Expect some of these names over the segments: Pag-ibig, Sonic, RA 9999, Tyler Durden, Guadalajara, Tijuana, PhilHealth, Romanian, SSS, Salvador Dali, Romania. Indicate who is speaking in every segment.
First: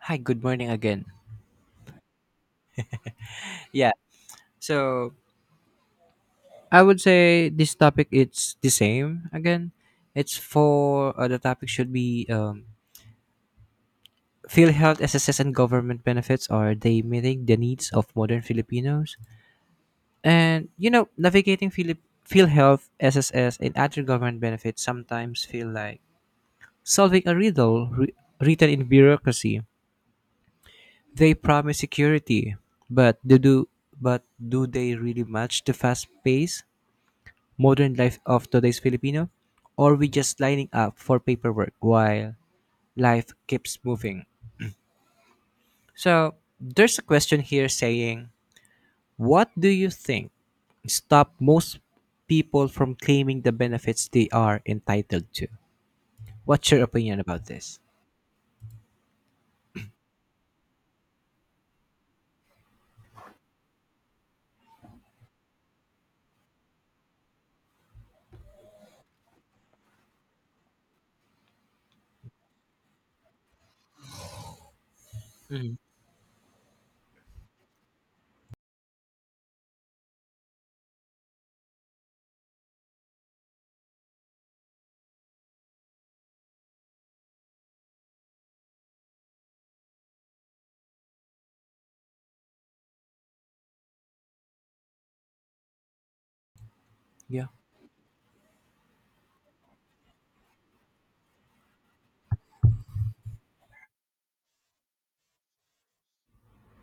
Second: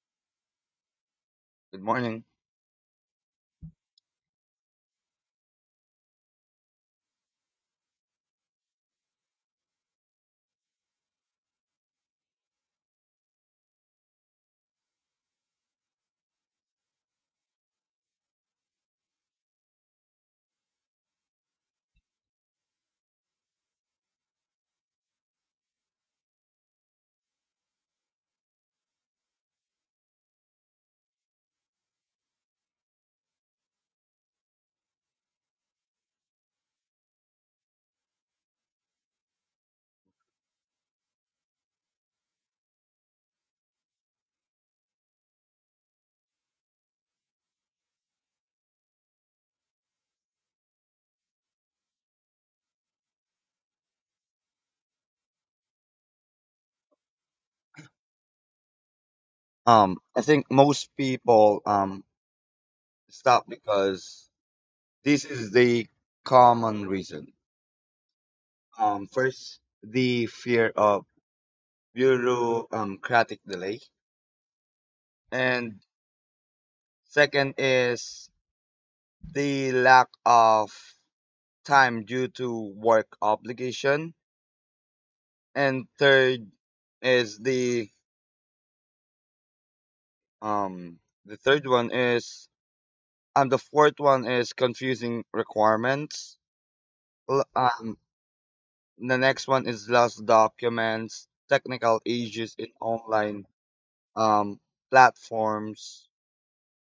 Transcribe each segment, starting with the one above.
Speaker 1: Hi, good morning again.
Speaker 2: Good morning.
Speaker 1: Yeah. So I would say this topic it's the same again. It's for the topic should be field health SSS and government benefits, are they meeting the needs of modern Filipinos? And you know, navigating Philip field health SSS and other government benefits sometimes feel like solving a riddle written in bureaucracy. They promise security, but do they really match the fast pace, modern life of today's Filipino, or we just lining up for paperwork while life keeps moving? So there's a question here saying, what do you think stop most people from claiming the benefits they are entitled to? What's your opinion about this?
Speaker 2: I think most people stop because this is the common reason. First, the fear of bureaucratic delay, and second is the lack of time due to work obligation, and third is um the third one is and the fourth one is confusing requirements. L-
Speaker 1: Yeah,
Speaker 2: Um, the next one is lost documents, technical issues in online um, platforms,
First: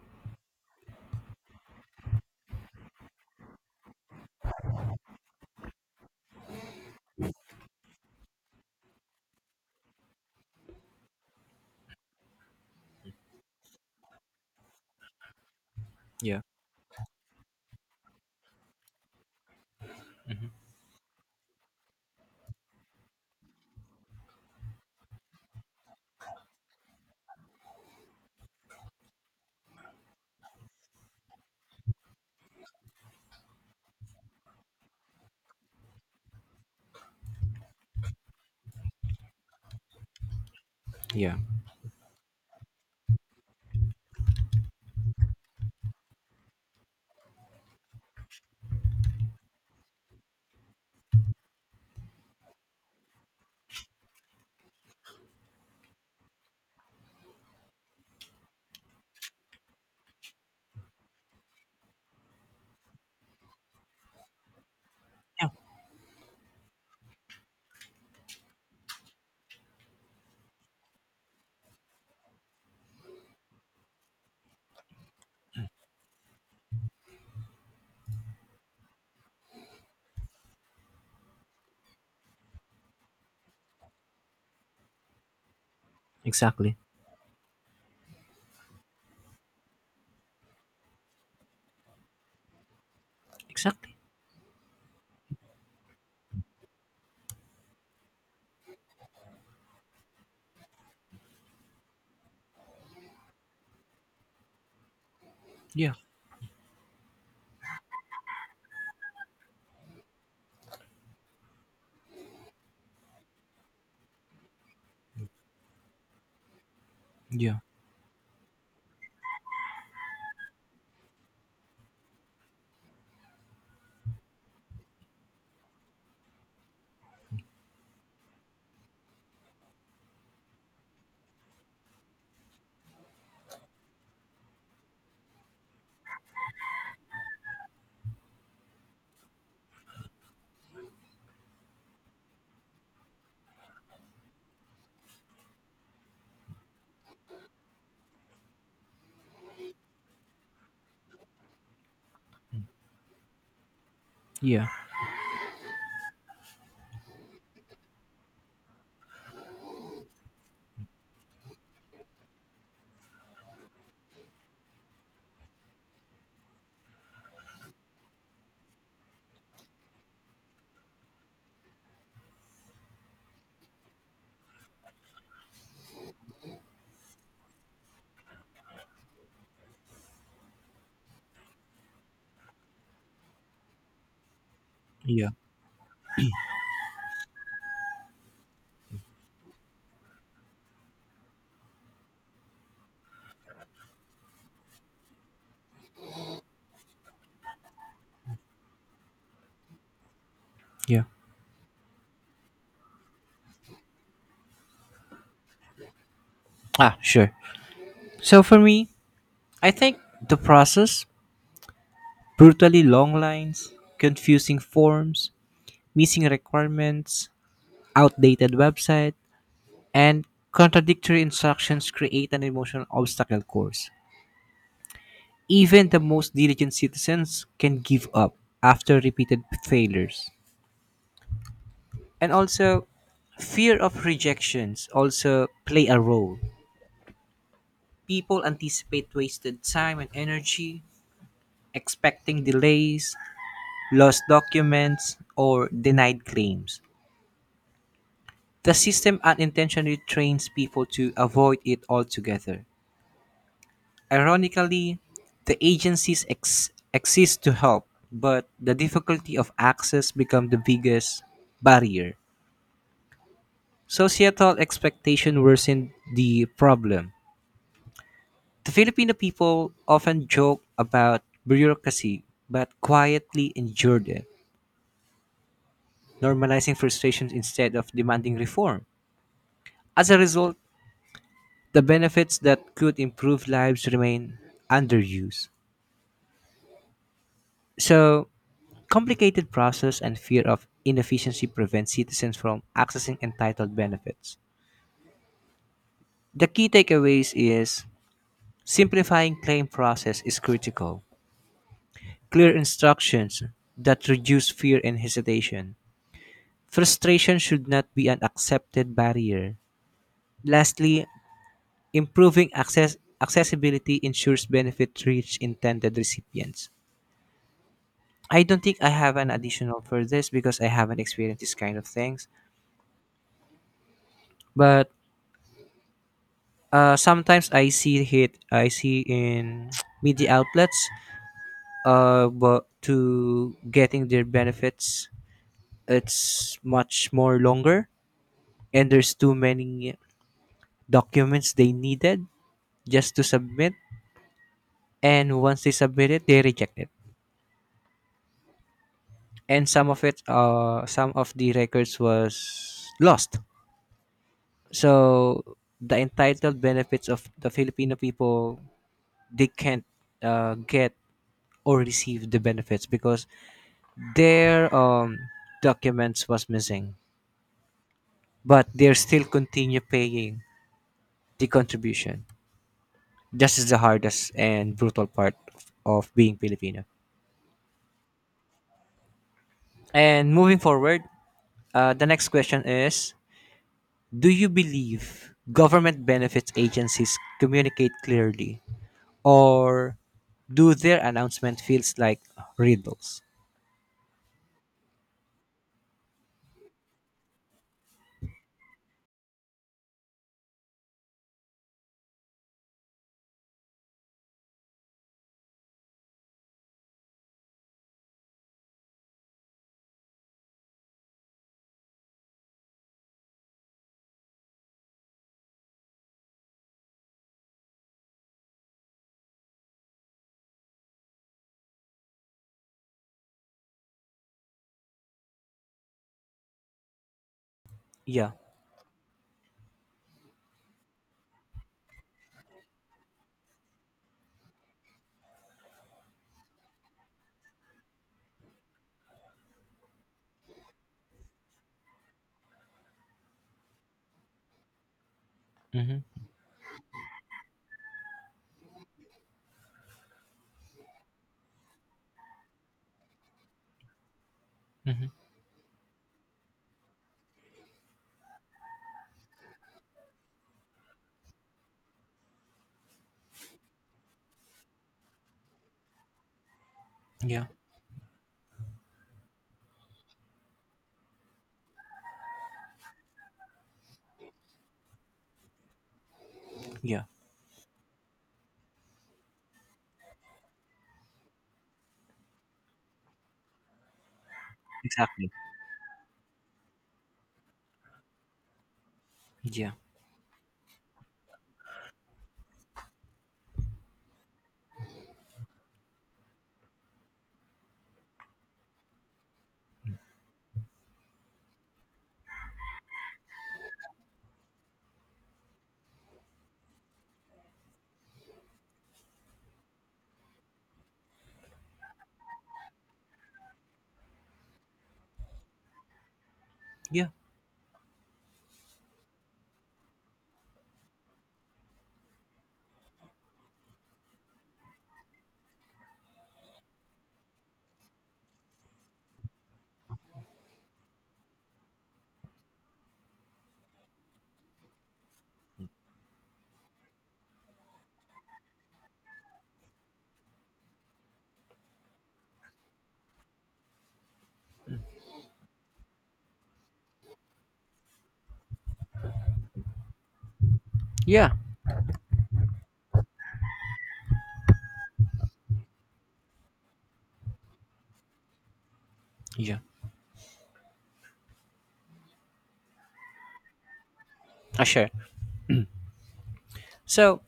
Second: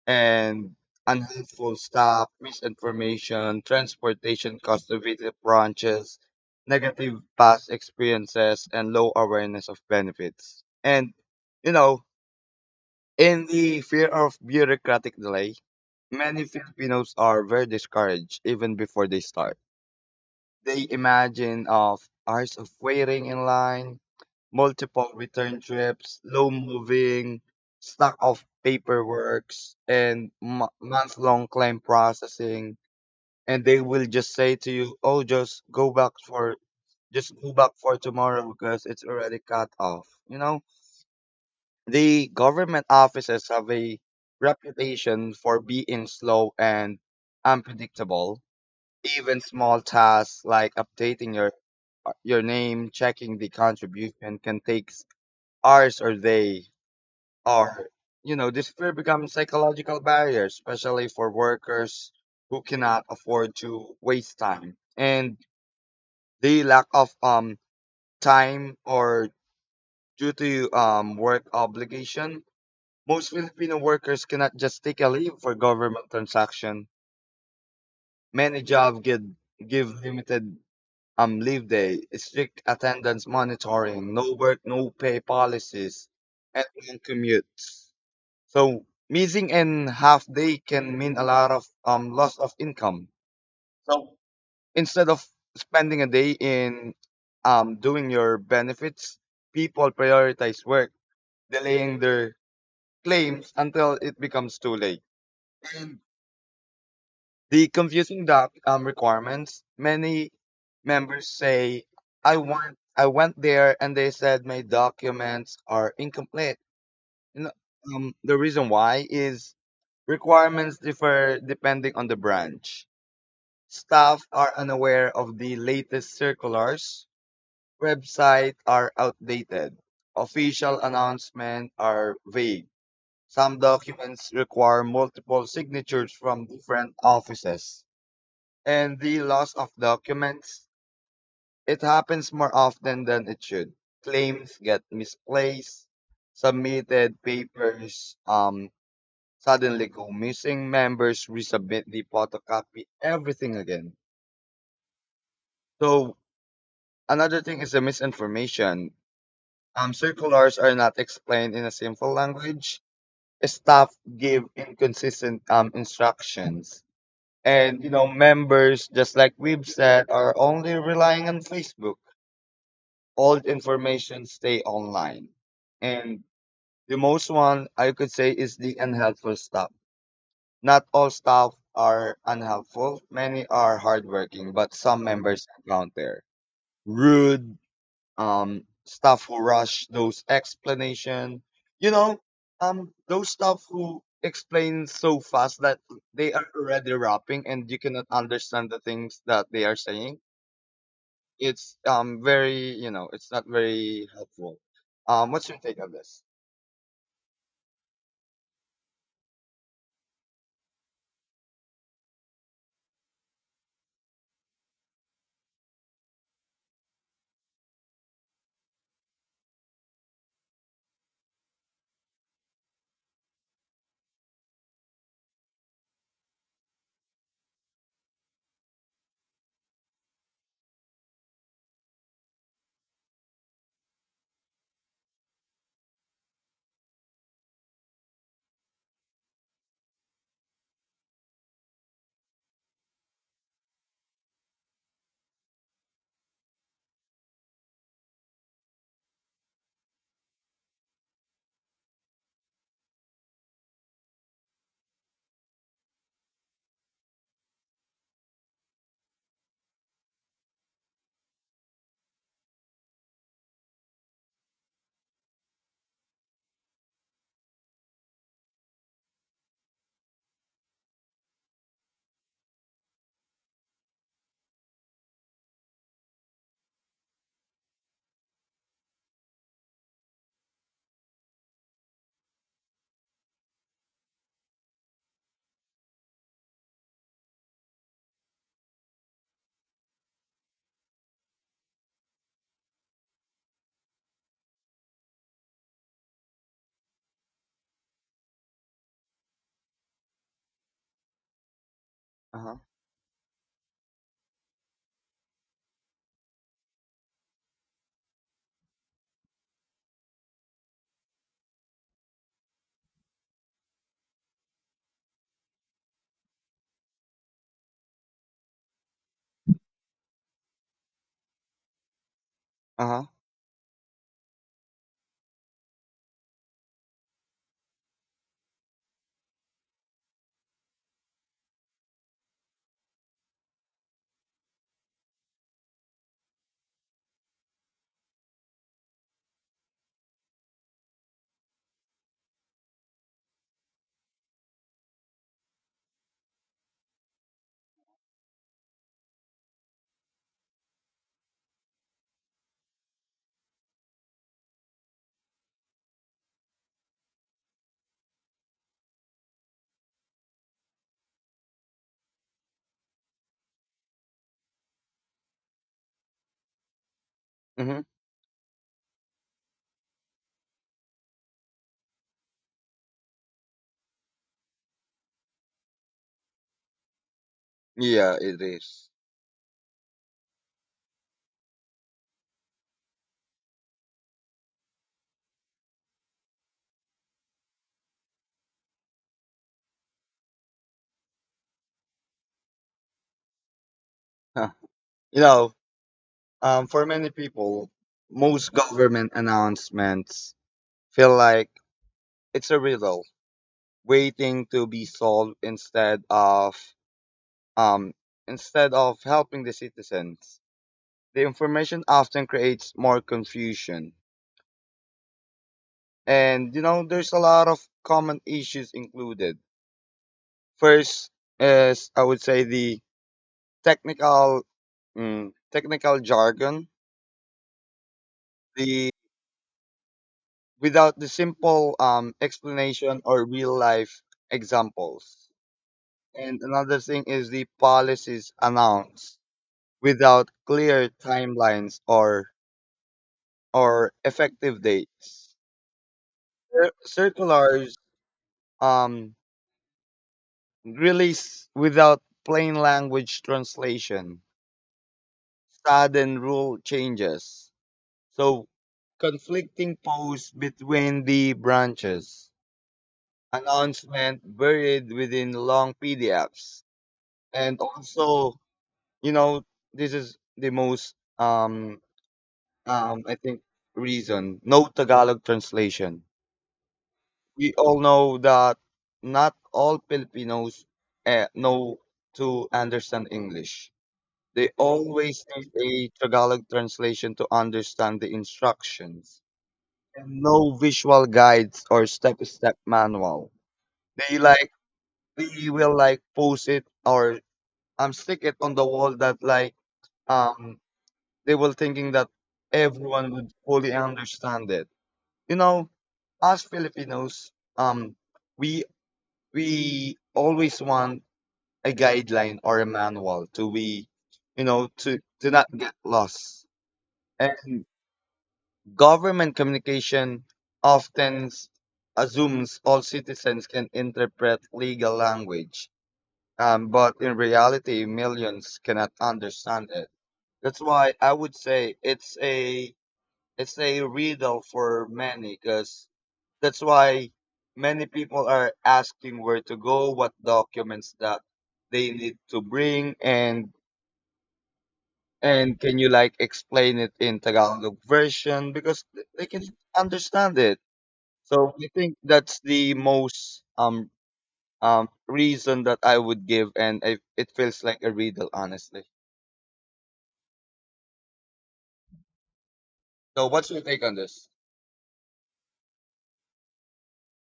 Speaker 2: and unhelpful staff, misinformation, transportation costs to visit branches, negative past experiences, and low awareness of benefits. And, you know, in the fear of bureaucratic delay,
Speaker 1: yeah,
Speaker 2: many Filipinos are very discouraged even before they start. They imagine of hours of waiting in line, multiple return trips, slow moving, stack of paperworks, and month long claim processing. And they will just say to you, "Oh, just go back for tomorrow because it's already cut off."
Speaker 1: yeah,
Speaker 2: The government offices have a reputation for being slow and unpredictable. Even small tasks like updating your name, checking the contribution can take hours or days. Or, this fear becomes psychological barrier, especially for workers who cannot afford to waste time. And
Speaker 1: yeah.
Speaker 2: the lack of time or due to work obligation, most Filipino workers cannot just take a leave for government transaction. Many jobs get give limited leave day, strict attendance monitoring, no work, no pay policies, and
Speaker 1: Exactly,
Speaker 2: long commutes. So missing an half day can mean a lot of loss of income.
Speaker 1: exactly.
Speaker 2: So instead of spending a day in, doing your benefits, people prioritize work, delaying their claims until it becomes too late.
Speaker 1: Yeah,
Speaker 2: The confusing doc requirements, many members say, I went there and they said my documents are incomplete." You know,
Speaker 1: yeah,
Speaker 2: the reason why is: requirements differ depending on the branch. Staff are unaware of the latest circulars. Websites are outdated. Official announcements are vague. Some documents require multiple signatures from different offices. And the loss of documents, it happens more often than it should. Claims get misplaced. Submitted papers, suddenly go missing. Members resubmit the photocopy everything again.
Speaker 1: yeah,
Speaker 2: So another thing is the misinformation. Circulars are not explained in a simple language. Staff give inconsistent instructions. And, members, just like we've said, are only relying on Facebook. Old information stay online. And the most one I could say is the unhelpful stuff. Not all staff are unhelpful. Many are hardworking, but some
Speaker 1: yeah,
Speaker 2: members encounter rude, staff who rush those explanation. You know, those staff who explain so fast that they are already rapping and you cannot understand the things that they are saying.
Speaker 1: yeah.
Speaker 2: It's not very helpful. What's your take on this?
Speaker 1: Ah, sure. So for me, I think the process, brutally long lines, confusing forms, missing requirements, outdated website, and contradictory instructions create an emotional obstacle course. Even the most diligent citizens can give up after repeated failures. And also, fear of rejections also play a role. People anticipate wasted time and energy, expecting delays, lost documents, or denied claims. The system unintentionally trains people to avoid it altogether. Ironically, the agencies exist to help, but the difficulty of access becomes the biggest barrier. Societal expectation worsened the problem. The Filipino people often joke about bureaucracy, but quietly endured it, normalizing frustrations instead of demanding reform. As a result, the benefits that could improve lives remain underused. So, complicated process and fear of inefficiency prevent citizens from accessing entitled benefits. The key takeaways is simplifying claim process is critical.
Speaker 2: Uh
Speaker 1: Clear
Speaker 2: huh.
Speaker 1: instructions that reduce fear and hesitation. Frustration should not be an accepted barrier. Lastly, improving access, accessibility ensures benefit reach intended recipients. I don't think I have an additional for this because I haven't experienced this kind of things,
Speaker 2: Uh huh.
Speaker 1: but sometimes I see it. I see in media outlets. But to getting their benefits, it's much more longer, and there's too many documents they needed just to submit. And once they submit it, they reject it, and some of it, some of the records was lost. So the entitled benefits of the Filipino people, they can't get or receive the benefits because their documents was missing,
Speaker 2: Mm-hmm.
Speaker 1: but they still continue paying the contribution. This is the hardest and brutal part of being Filipino.
Speaker 2: Yeah, it is.
Speaker 1: And moving forward, the next question is: do you believe government benefits agencies communicate clearly, or do their announcement feels like riddles?
Speaker 2: Huh. You know, for many people, most government announcements feel like it's a riddle waiting to be solved, um, instead of helping the citizens. The information often creates more confusion, and there's a lot of common issues included. First is I would say the technical technical jargon,
Speaker 1: Yeah.
Speaker 2: the without the simple explanation or real life examples. And another thing is the policies announced without clear timelines or effective dates.
Speaker 1: Mm-hmm.
Speaker 2: Circulars um, release without plain language translation,
Speaker 1: Mm-hmm.
Speaker 2: sudden rule changes. So conflicting posts between the branches, announcement buried within long PDFs,
Speaker 1: Yeah.
Speaker 2: and also, you know this is the most, I think, reason: no Tagalog translation.
Speaker 1: Yeah.
Speaker 2: We all know that not all Filipinos know to understand English. They always
Speaker 1: Exactly.
Speaker 2: need a Tagalog translation to understand the instructions,
Speaker 1: Yeah.
Speaker 2: and no visual guides or step by step manual. they like they will like post it or stick it on the wall that like, um they were thinking that everyone would fully understand it. You know, as Filipinos, we we always want a guideline or a manual to be, to not get lost.
Speaker 1: Yeah.
Speaker 2: And government communication often assumes all citizens can interpret legal language, but in reality, millions cannot understand it. That's why I would say it's a riddle for many, because that's why many people are asking where to go, what documents that they need to bring, and can you like explain it in Tagalog version because they can understand it.
Speaker 1: Yeah.
Speaker 2: So I think that's the most reason that I would give, it feels like a riddle, honestly.
Speaker 1: Yeah.
Speaker 2: So what's your take on this?
Speaker 1: Sure. So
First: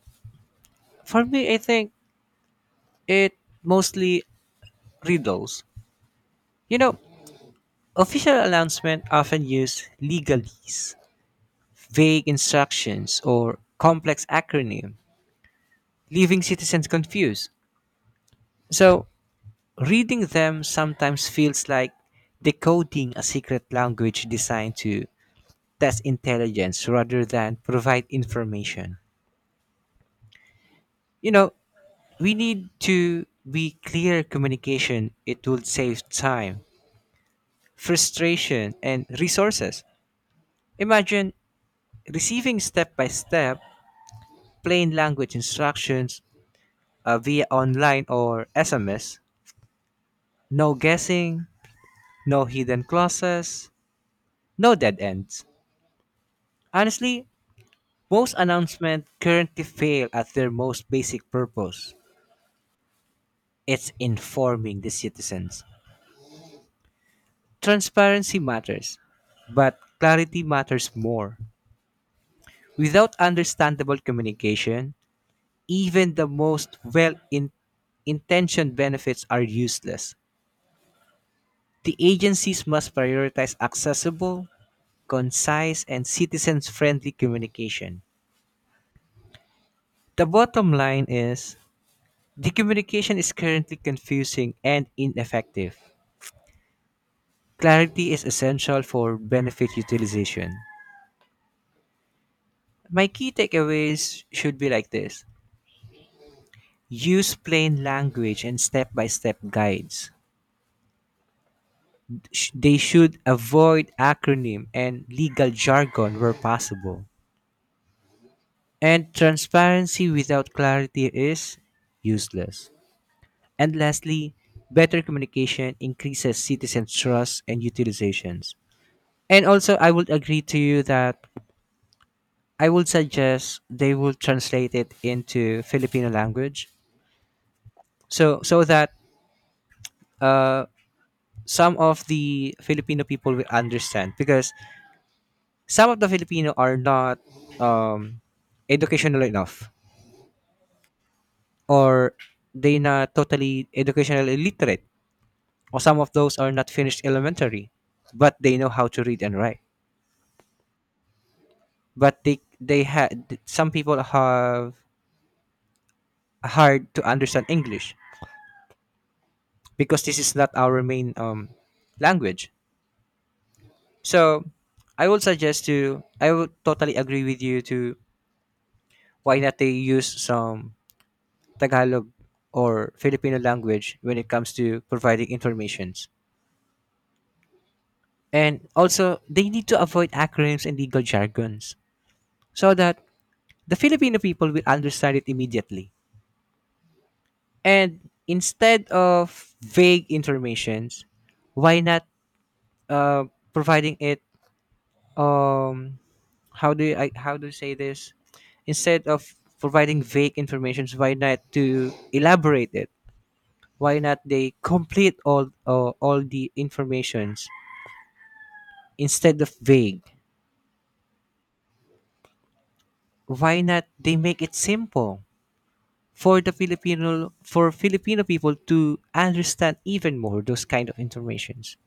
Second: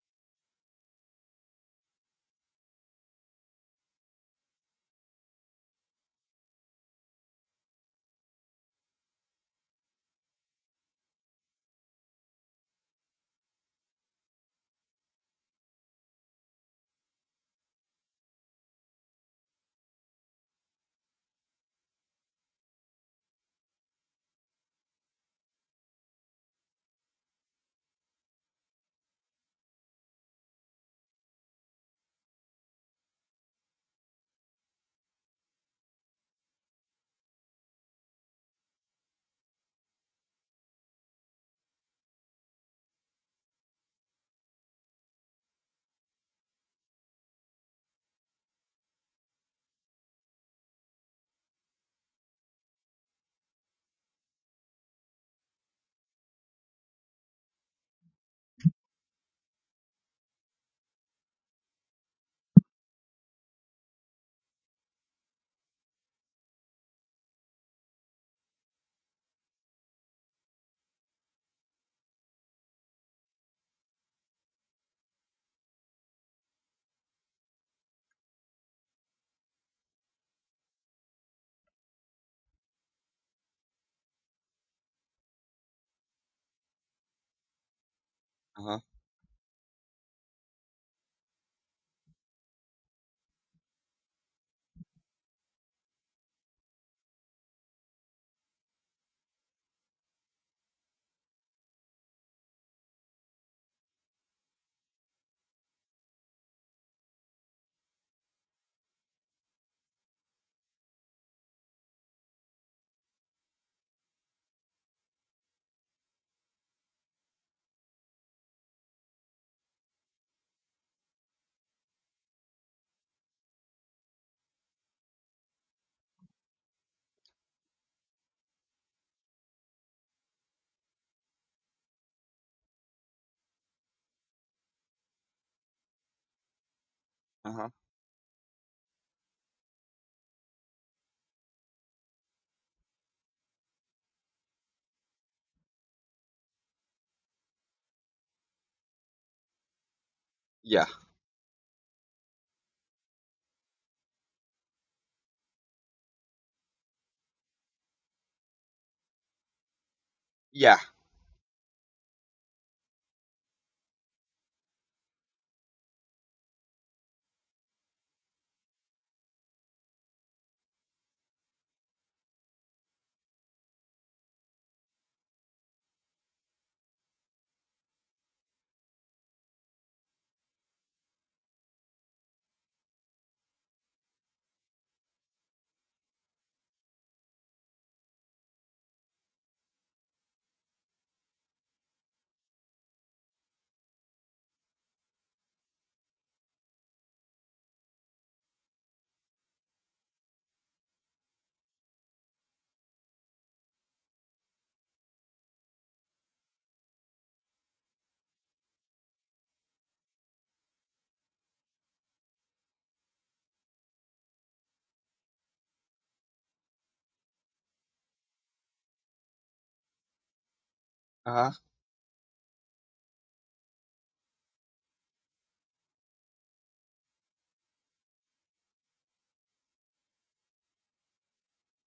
Speaker 1: for me, I think it mostly riddles. You know, official announcements often use legalese, vague instructions, or complex acronym, leaving citizens confused. So, reading them sometimes feels like decoding a secret language designed to test intelligence rather than provide information. You know, we need to be clear communication. It will save time, frustration, and resources. Imagine receiving step by step plain language instructions via online or SMS. No guessing, no hidden clauses, no dead ends. Honestly, most announcements currently fail at their most basic purpose: it's informing the citizens. Transparency matters, but clarity matters more. Without understandable communication, even the most well intentioned benefits are useless. The agencies must prioritize accessible, concise, and citizens friendly communication.
Speaker 2: Uh huh.
Speaker 1: The bottom line is the communication is currently confusing and ineffective. Clarity is essential for benefit utilization. My key takeaways should be like this: use plain language and step by step guides. They should avoid acronym and legal jargon where possible. And transparency without clarity is useless. And lastly, better communication increases citizen trust and utilizations. And also, I would agree to you that I would suggest they will translate it into Filipino language,
Speaker 2: Uh huh.
Speaker 1: so so that uh, some of the Filipino people will understand. Because some of the Filipino are not um, educational enough,
Speaker 2: Yeah.
Speaker 1: or they not totally educational illiterate, or some of those are not finished elementary, but they know how to read and write.
Speaker 2: Yeah.
Speaker 1: But they had some people have hard to understand English because this is not our main language. So I would suggest to, I would totally agree with you to, why not they use some Tagalog or Filipino language when it comes to providing informations. And also they need to avoid acronyms and legal jargons so that the Filipino people will understand it immediately. And instead of vague informations, why not uh, providing it? Um, how do you, I how do you say this? Instead of providing vague informations, why not to elaborate it? Why not they complete all the informations instead of vague?
Speaker 2: Uh huh.
Speaker 1: Why not they make it simple for the Filipino, for Filipino people to understand even more those kind of informations?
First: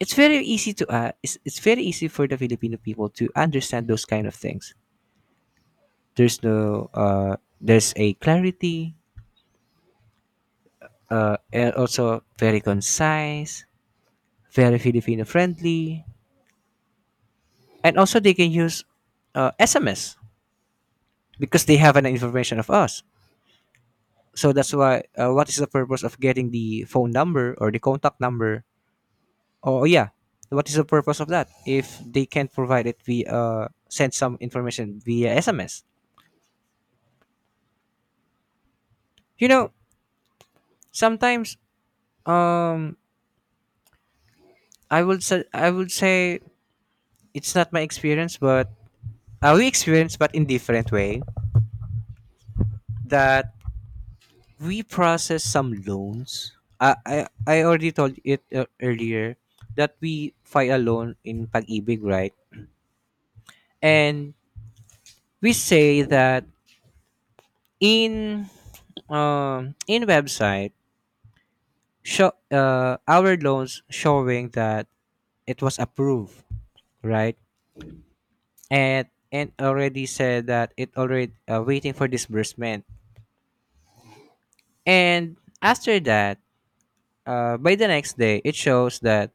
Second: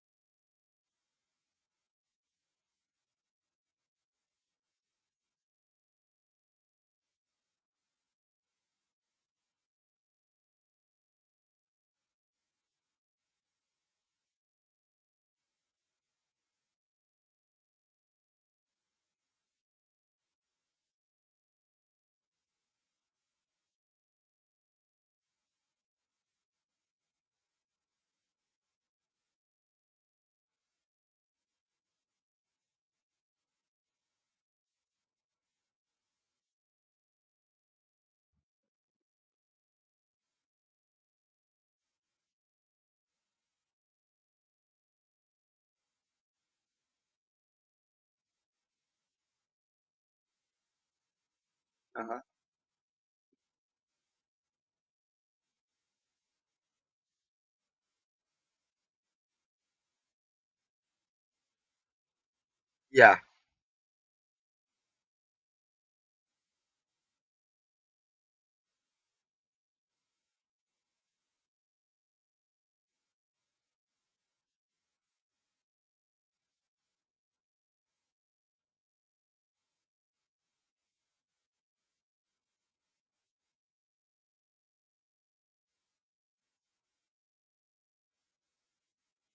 Speaker 1: It's very easy to it's very easy for the Filipino people to understand those kind of things. There's no there's a clarity, and also very concise, very Filipino friendly, and also they can use SMS because they have an information of us. So that's why what is the purpose of getting the phone number or the contact number? Oh yeah, what is the purpose of that if they can't provide it via send some information via SMS? You know, sometimes, Um, I would say, I would say it's not my experience, but we experience, but in different way
Speaker 2: Uh huh.
Speaker 1: that we process some loans. I I, I already told it earlier that we file a loan in Pag-ibig, right?
Speaker 2: Yeah.
Speaker 1: And we say that in in website show our loans showing that it was approved, right? And already said that it already waiting for disbursement. And after that, by the next day, it shows that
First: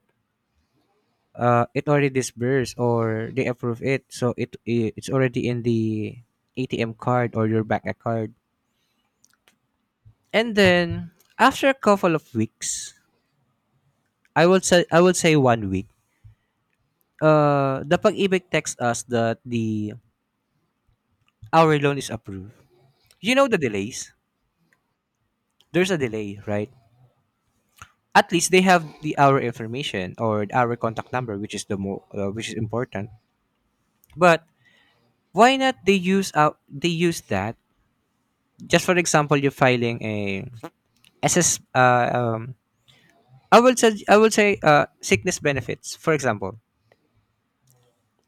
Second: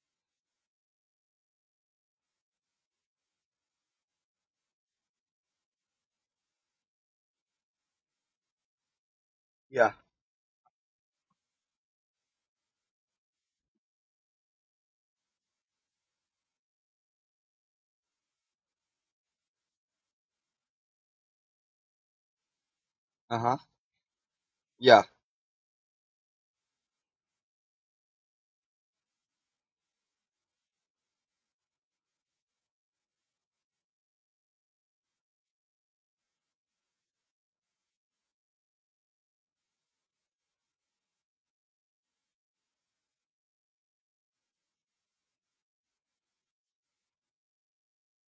Speaker 1: it already disbursed or they approve it. So it it's already in the ATM card or your bank card.
Speaker 2: Yeah.
Speaker 1: And then after a couple of weeks, I will say 1 week. The pag-ibig texts us that the, our loan is approved. You
Speaker 2: Uh
Speaker 1: know the
Speaker 2: huh.
Speaker 1: delays.
Speaker 2: Yeah.
Speaker 1: There's a delay, right? At least they have the our information or our contact number, which is the more which is important. But why not they use out, they use that, just for example you're filing a ss I will say sickness benefits, for example,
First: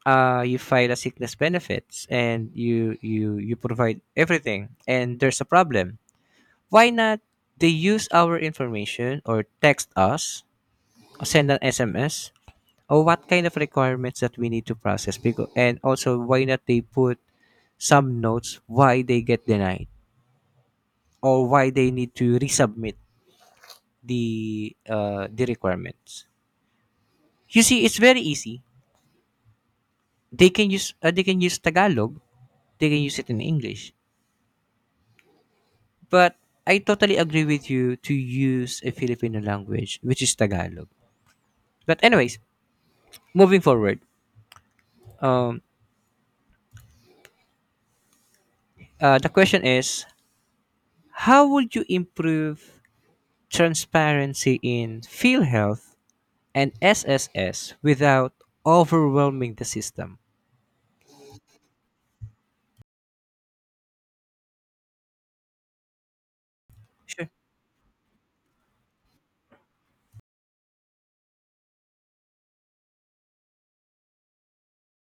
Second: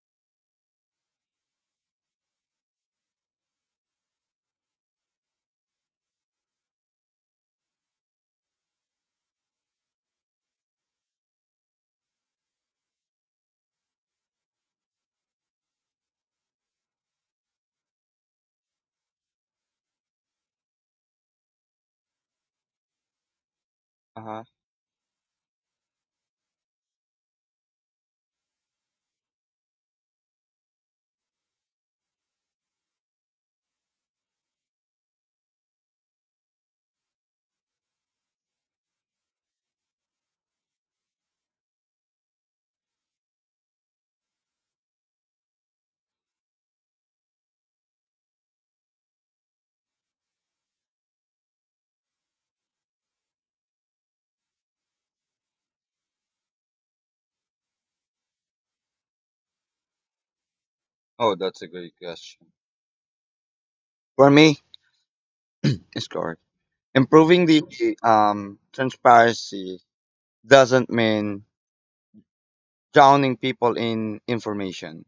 Speaker 1: you file a sickness benefits and you provide everything and there's a problem, why not they use our information or text us or send an SMS, or what kind of requirements that we need to process? Because, and also, why not they put some notes why they get denied or why they need to resubmit
Speaker 2: Uh-huh.
Speaker 1: the requirements. You see, it's very easy. They can use Tagalog. They can use it in English. But I totally agree with you to use a Filipino language, which is Tagalog. But anyways, moving forward, um, the question is, how would you improve transparency in PhilHealth and SSS without overwhelming the system?
Speaker 2: Oh, that's a great question. For me, it's correct.
Speaker 1: Sure,
Speaker 2: Improving the transparency doesn't mean drowning people in information.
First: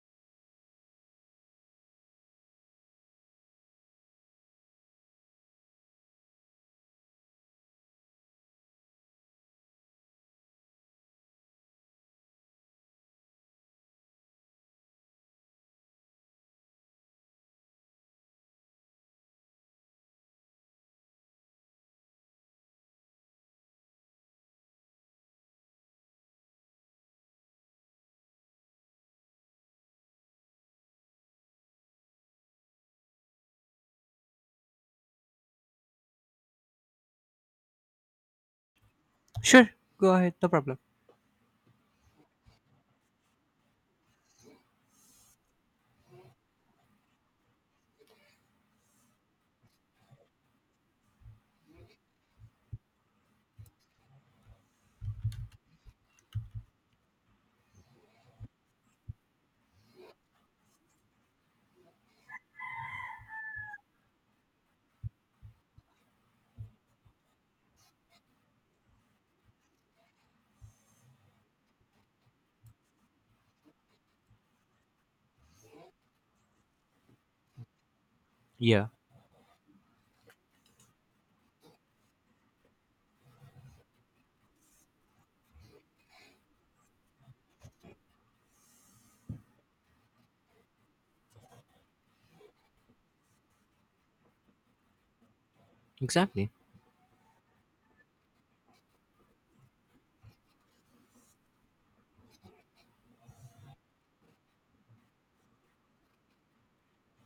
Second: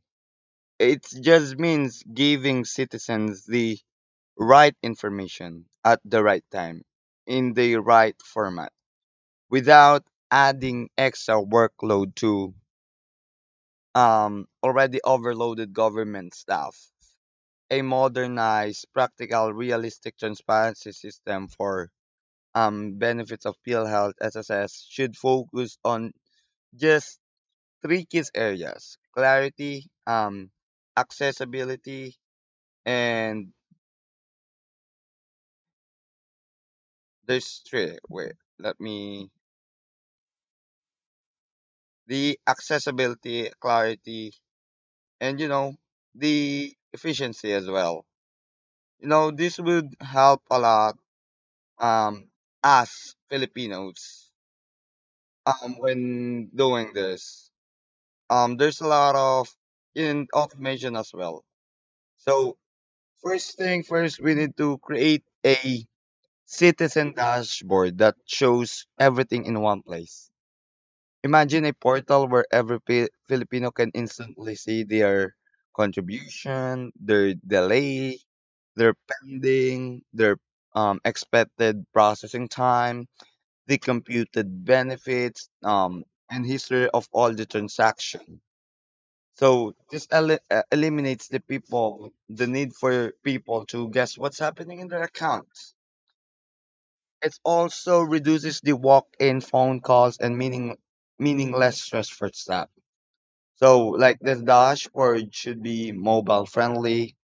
Speaker 2: It just means giving citizens the right information at the right time in the right format without adding extra workload to already overloaded government staff. A modernized, practical, realistic transparency system for benefits of PhilHealth SSS should focus on just three key areas: clarity, accessibility, and there's three. Wait, let me.
Speaker 1: sure, go ahead, no problem.
Speaker 2: The accessibility, clarity, and, the efficiency as well. This would help a lot, um, us Filipinos, when doing this. There's a lot of in automation as well. So first thing first, we need to create a citizen dashboard that shows everything in one place. Imagine a portal where every Filipino can instantly see their contribution, their delay,
Speaker 1: Yeah.
Speaker 2: their pending, their expected processing time, the computed benefits, and history of all the transaction. So this eliminates the need for people to guess what's happening in their accounts.
Speaker 1: Exactly.
Speaker 2: It also reduces the walk-in phone calls and meaningless stress for staff. So like the dashboard should be mobile friendly,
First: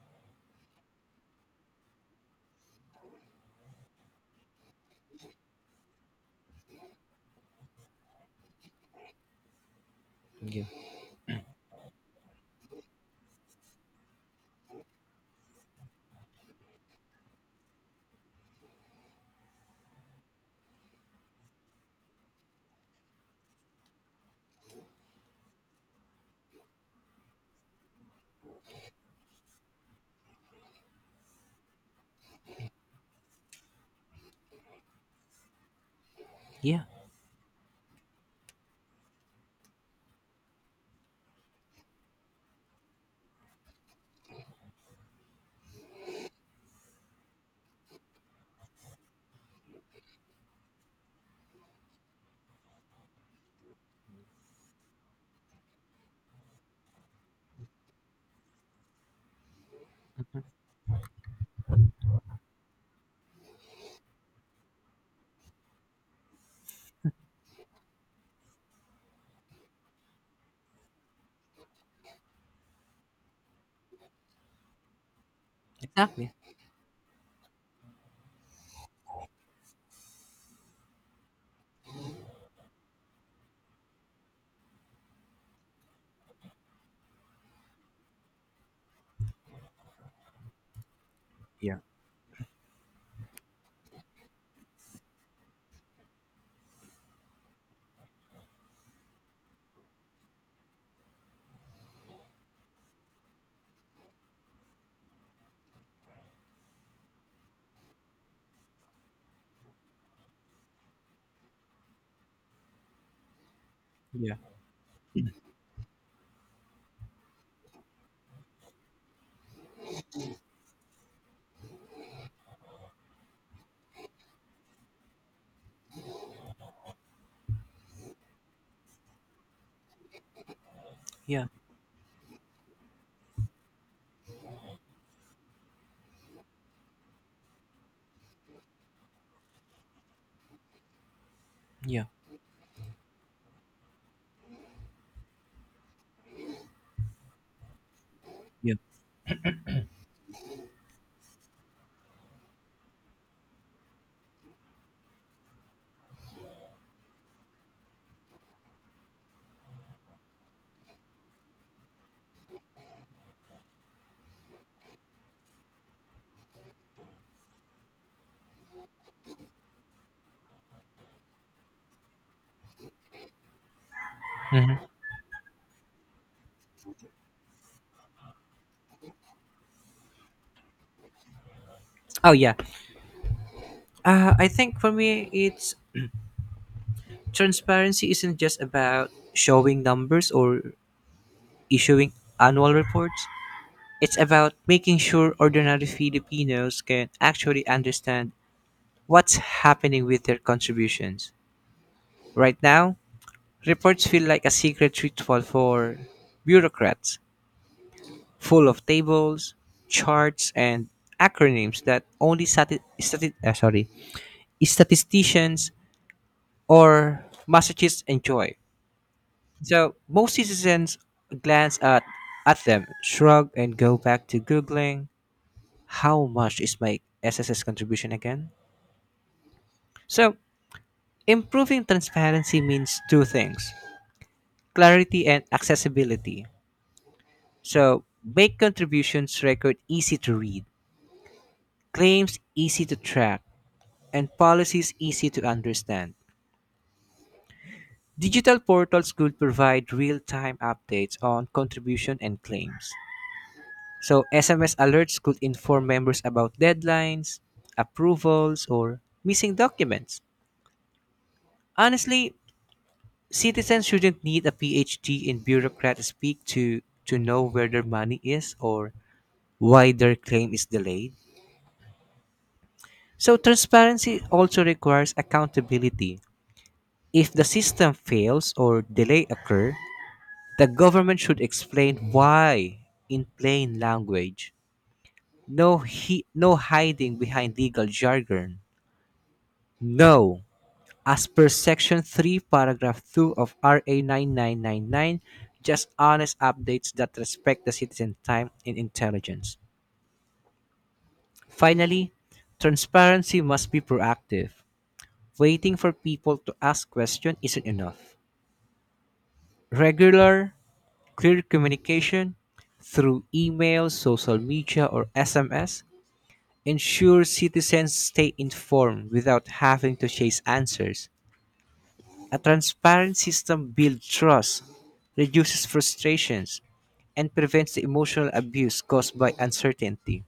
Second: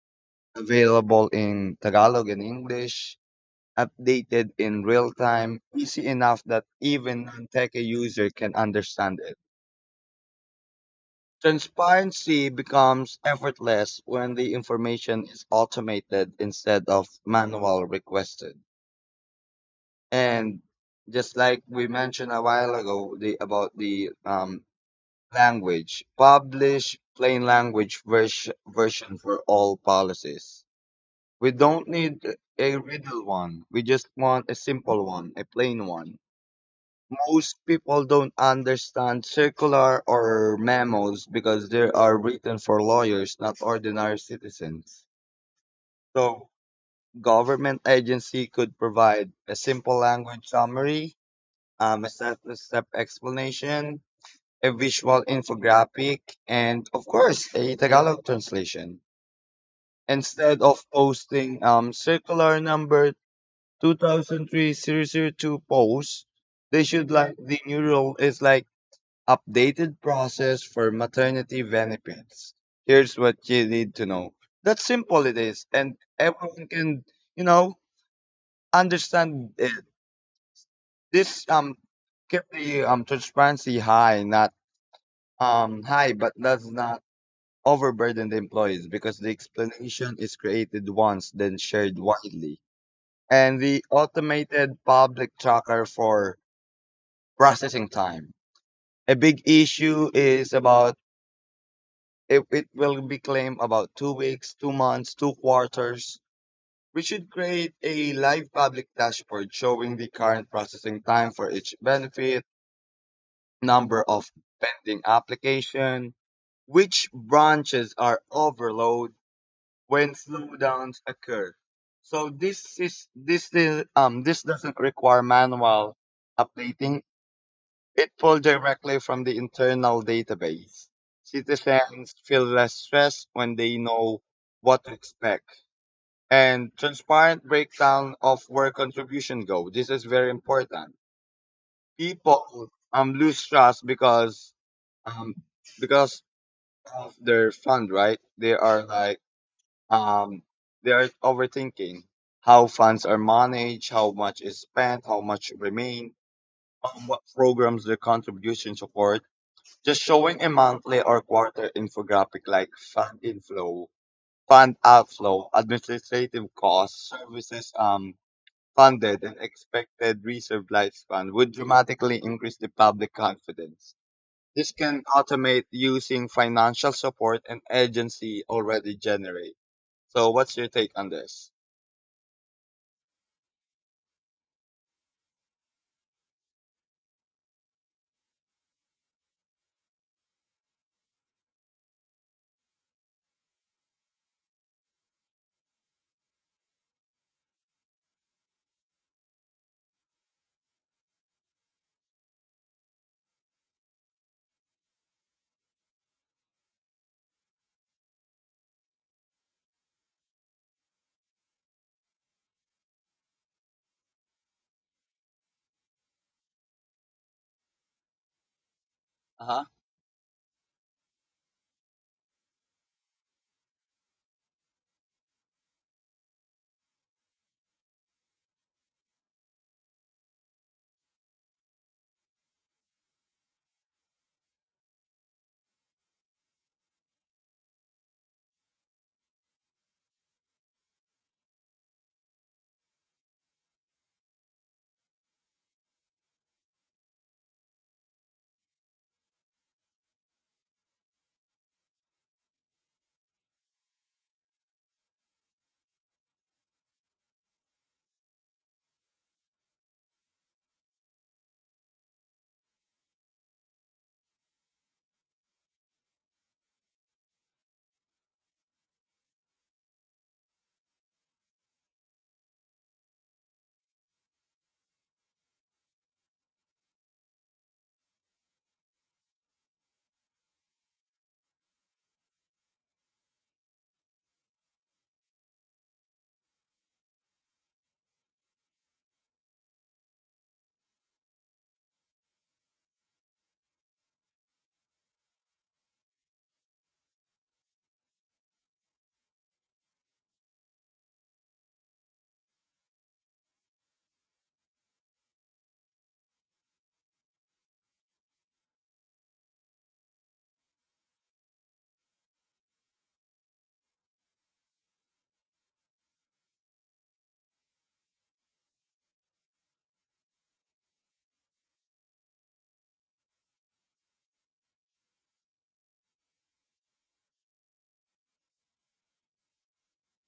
Speaker 2: available in Tagalog and English, updated in real time, easy enough that even non-tech user can understand it.
Speaker 1: Yeah.
Speaker 2: Transparency becomes effortless when the information is automated instead of manual requested. And just like we mentioned a while ago about the language, publish plain language version for all policies. We don't need a riddle one. We just want a simple one, a plain one.
Speaker 1: Yeah.
Speaker 2: Most people don't understand circular or memos because they are written for lawyers, not ordinary citizens. So, government agency could provide a simple language summary, a step-by-step explanation, a visual infographic, and of course, a Tagalog translation. Instead of posting circular number 2003 zero zero two 002 post, they should like the new rule is like, "Updated process for maternity benefits. Here's what you need to know." That's simple it is, and
Speaker 1: Exactly.
Speaker 2: everyone can, you know, understand it. This keep the transparency high, not high, but does not overburden the employees because the explanation is created once, then
Speaker 1: Yeah.
Speaker 2: shared widely. And the automated public tracker for processing time. A big issue is about, if it will be claimed about 2 weeks, 2 months, 2 quarters, we should create a live public dashboard showing the current processing time for each benefit, number of
Speaker 1: Yeah.
Speaker 2: pending application, which branches are overloaded when slowdowns occur. So this doesn't require manual updating. It pulled directly from the internal database.
Speaker 1: Yeah.
Speaker 2: Citizens feel less stressed when they know what to expect. And transparent breakdown of where contribution go. This is very important.
Speaker 1: Yeah.
Speaker 2: People lose trust um because of their fund, right?
Speaker 1: Yeah.
Speaker 2: Um they are overthinking how funds are managed, how much is spent, how much remain, what programs their contribution support. Just showing a monthly or quarter infographic like fund inflow, fund outflow, administrative costs, services funded, and expected reserve lifespan would dramatically increase the public confidence. This
Speaker 1: Mhm.
Speaker 2: can automate using financial support and agency already generate. So, what's your take on this?
Speaker 1: Oh yeah. I think for me, it's transparency isn't just about showing numbers or issuing annual reports. It's about making sure ordinary Filipinos can actually understand what's happening with their contributions. Right now, reports feel like a secret ritual for bureaucrats, full of tables, charts, and acronyms that only sorry, statisticians or masochists enjoy.
Speaker 2: Uh huh.
Speaker 1: So most citizens glance at them, shrug, and go back to Googling, how much is my SSS contribution again? So improving transparency means two things: clarity and accessibility. So make contributions record easy to read, claims easy to track, and policies easy to understand. Digital portals could provide real-time updates on contribution and claims. So SMS alerts could inform members about deadlines, approvals, or missing documents. Honestly, citizens shouldn't need a PhD in bureaucrat speak to know where their money is or why their claim is delayed. So transparency also requires accountability. If the system fails or delay occur, the government should explain why, in plain language. No, no hiding behind legal jargon. No. As per Section 3, Paragraph 2 of RA 9999, just honest updates that respect the citizen time and intelligence. Finally, transparency must be proactive. Waiting for people to ask questions isn't enough. Regular, clear communication through email, social media, or SMS ensure citizens stay informed without having to chase answers. A transparent system builds trust, reduces frustrations, and prevents the emotional abuse caused by uncertainty.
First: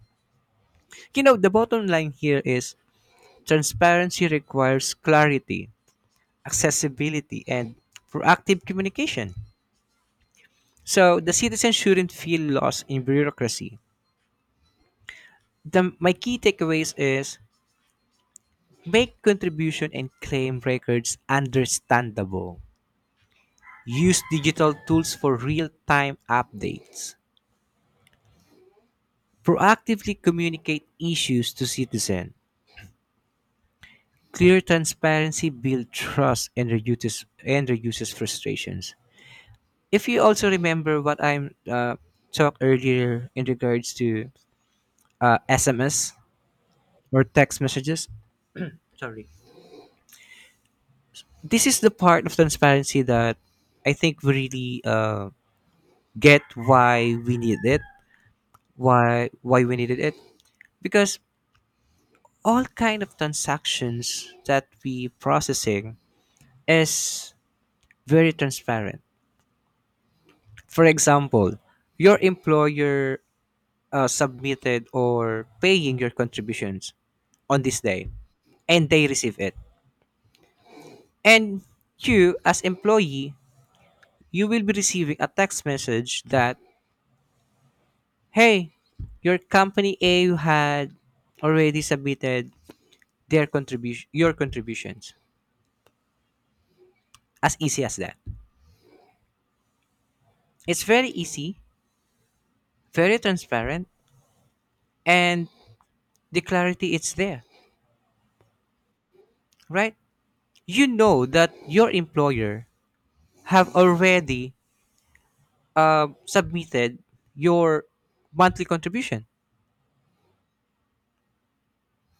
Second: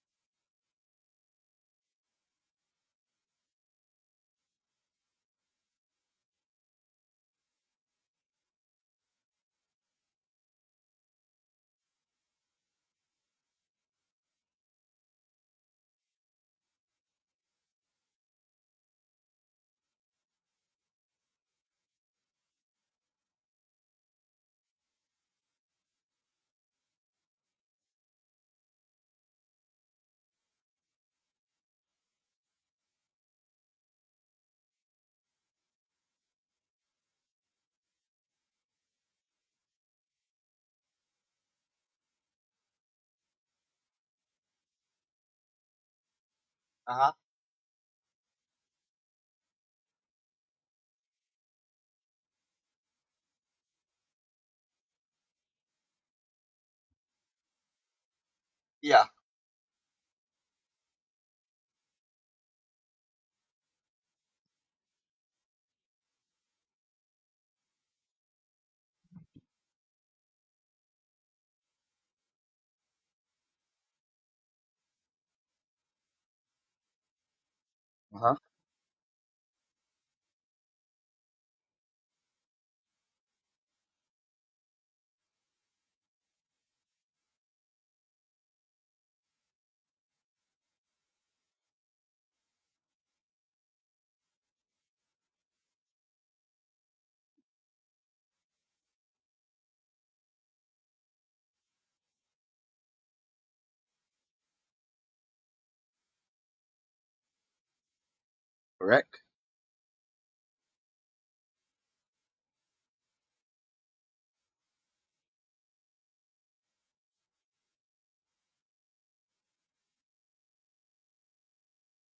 Speaker 1: You know, the bottom line here is transparency requires clarity, accessibility, and proactive communication. So the citizen shouldn't feel lost in bureaucracy. The, my key takeaways is: make contribution and claim records understandable. Use digital tools for real-time updates. Proactively communicate issues to citizens. Clear transparency builds trust and reduces, and reduces frustrations. If you also remember what I'm talked earlier in regards to SMS
Speaker 2: Uh huh.
Speaker 1: or text messages, sorry, this is the part of transparency that I think we really get why we need it,
Speaker 2: Yeah.
Speaker 1: why we needed it, because all kind of transactions that we processing is very transparent. For example, your employer submitted or paying your contributions on this day,
Speaker 2: Uh huh.
Speaker 1: and they receive it. And you as employee, you will be receiving a text message that, hey, your company A had already submitted their contribution, your contributions. As easy as that. It's very easy, very transparent, and the clarity it's there,
Speaker 2: Correct.
Speaker 1: right? You know that your employer have already submitted your monthly contribution.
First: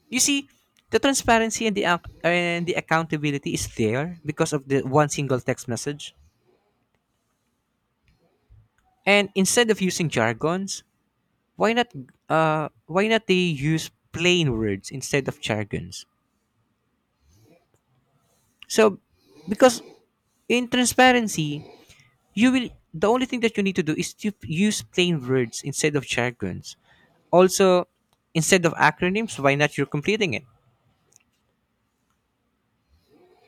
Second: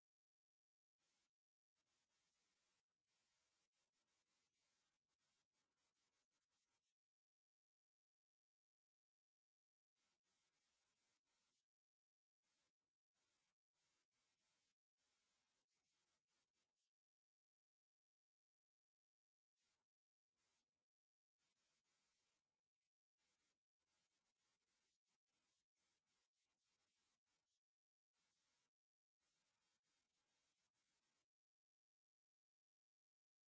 Speaker 1: You see, the transparency and the accountability is there because of the one single text message. And instead of using jargons, why not why not they use plain words instead of jargons. So, because in transparency, you will, the only thing that you need to do is to use plain words instead of jargons. Also, instead of acronyms, why not you're completing it?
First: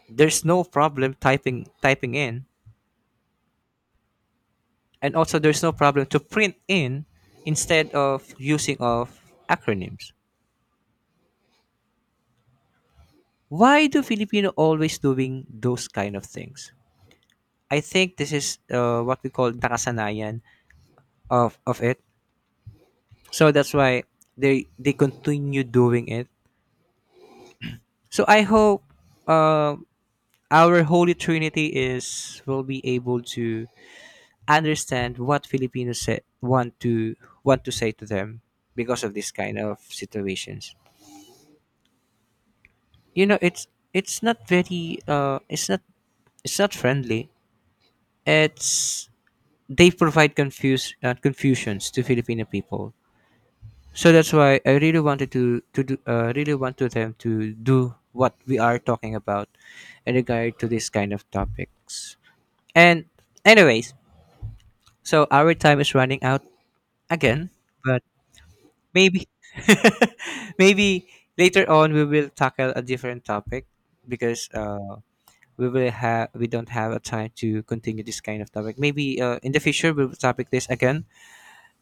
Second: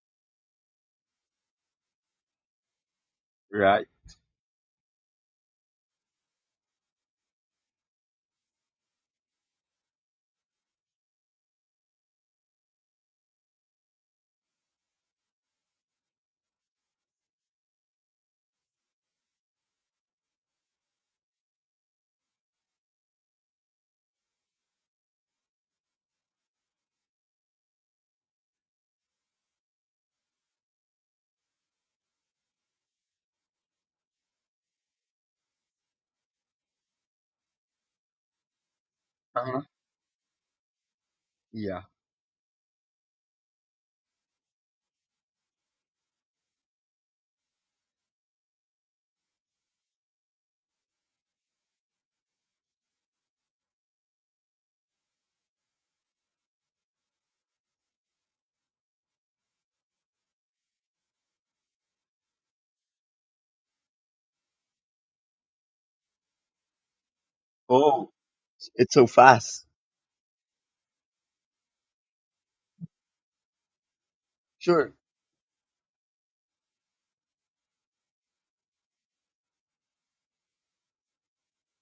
Speaker 1: There's no problem typing in,
Speaker 2: Right.
Speaker 1: and also there's no problem to print in instead of using of acronyms. Why do Filipino always doing those kind of things? I think this is what we call nakasanayan of it. So that's why they continue doing it. So I hope uh, our Holy Trinity is will be able to understand what Filipinos say, want to, say to them because of this
Speaker 2: Uh
Speaker 1: kind
Speaker 2: huh.
Speaker 1: of situations.
Speaker 2: Yeah.
Speaker 1: You know, it's not very it's not, it's not friendly. It's, they provide confuse confusions to Filipino people. So that's why I really wanted to do really want to them to do what we are talking about in regard to this kind of topics. And anyways, so our time is running out again, but
Speaker 2: Oh, it's so
Speaker 1: maybe
Speaker 2: fast.
Speaker 1: maybe later on we will tackle a different topic because
Speaker 2: Sure.
Speaker 1: we will have, we don't have a time to continue this kind of topic. Maybe in the future we will topic this again.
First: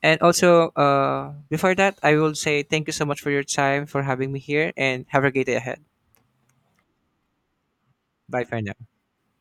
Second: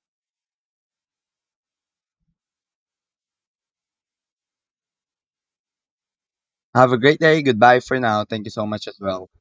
Speaker 1: And also before that, I will say thank you so much for your time for having me here and have a great day ahead.
Speaker 2: Have a great day. Goodbye for now.
Speaker 1: Bye
Speaker 2: Thank you
Speaker 1: for
Speaker 2: so
Speaker 1: now.
Speaker 2: much as well.